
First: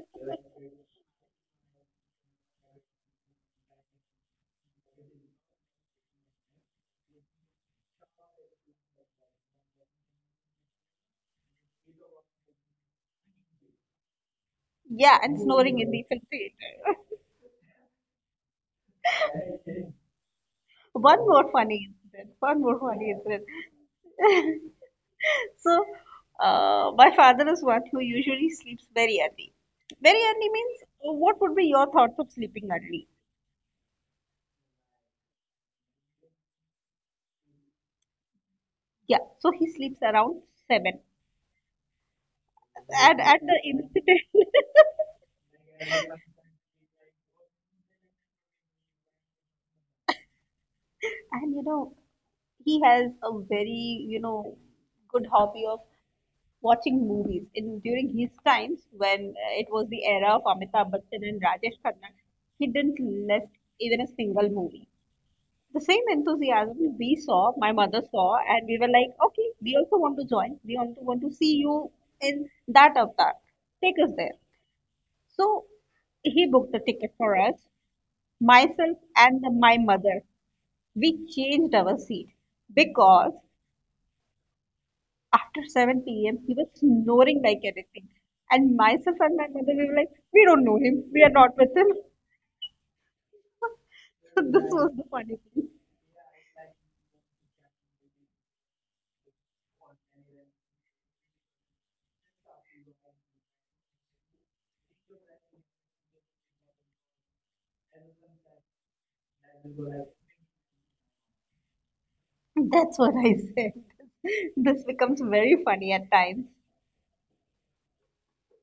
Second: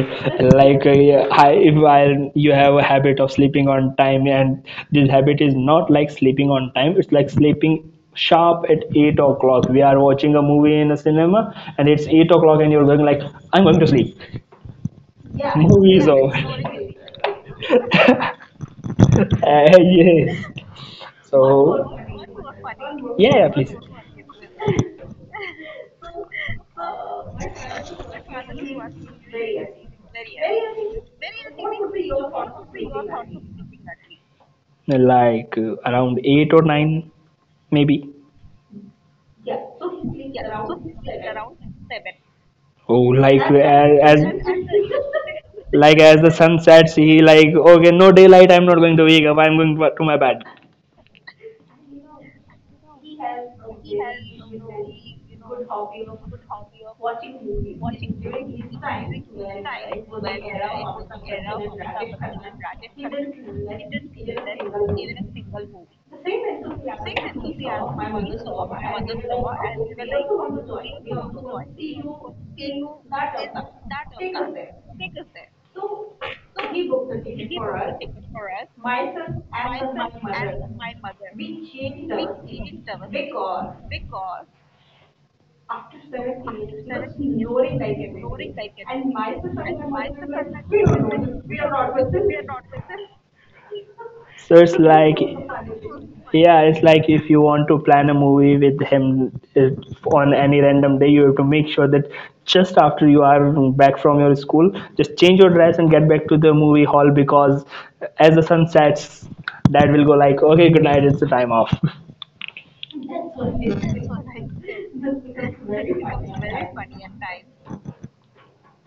S2: like uh, yeah, I, if I, you have a habit of sleeping on time, and this habit is not like sleeping on time, it's like sleeping sharp at eight o'clock. We are watching a movie in a cinema and it's eight o'clock and you're going like, I'm going to sleep.
S1: Yeah, and snoring
S2: Movie
S1: in
S2: is
S1: the
S2: over.
S1: film theater.
S2: Uh, yes.
S1: One more
S2: So
S1: funny incident. One more funny
S2: yeah yeah
S1: incident.
S2: please.
S1: So, uh, my father is one who usually sleeps very early. Very early means, uh, what would be your thoughts of sleeping early?
S2: Like uh, around eight or nine, maybe.
S1: Yeah, so he sleeps around seven.
S2: Oh,
S1: And
S2: like uh,
S1: at the
S2: as, as,
S1: incident,
S2: like as the sun sets, he like okay, no daylight. I'm not going to wake up. I'm going to my bed.
S1: and you know, he has a very, you know, good hobby of watching movies in during his times. When uh, it was the era of Amitabh Bachchan and Rajesh Khanna, he didn't left even a single movie. The same enthusiasm we saw, my mother saw, and we were like, okay, we also want to join. We also want to see you in that avatar. Take us there. So he booked the ticket for us, myself and the, my mother. We changed our seat because after seven p m he was snoring like anything. And myself and my mother, we were like, we don't know him. We are not with him.
S2: So
S1: So
S2: it's
S1: this was
S2: like,
S1: the funny thing.
S2: yeah, it's like if you want to plan a movie with him if on any random day, you have to make sure that just after you are back from your school, just change your dress and get back to the movie hall, because as the sun sets, dad will go like, okay, good night, it's the time off.
S1: That's what I said. This becomes very funny at times.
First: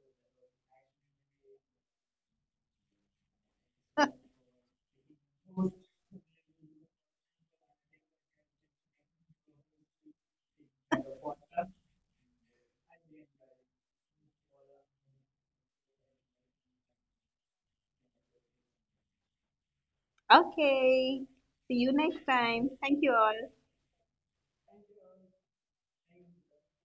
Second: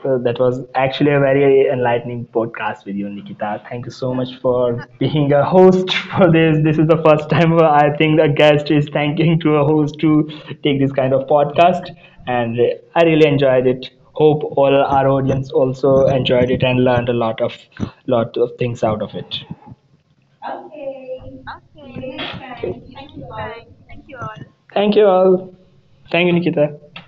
S2: So that was actually a very enlightening podcast with you, Nikita. Thank you so much for being a host for this. This is the first time where I think a guest is thanking to a host to take this kind of podcast, and I really enjoyed it. Hope all our audience also enjoyed it and learned a lot of lot of things out of it.
S1: Okay. See you next time. Thank you all.
S2: Thank you all. Thank you, Nikita.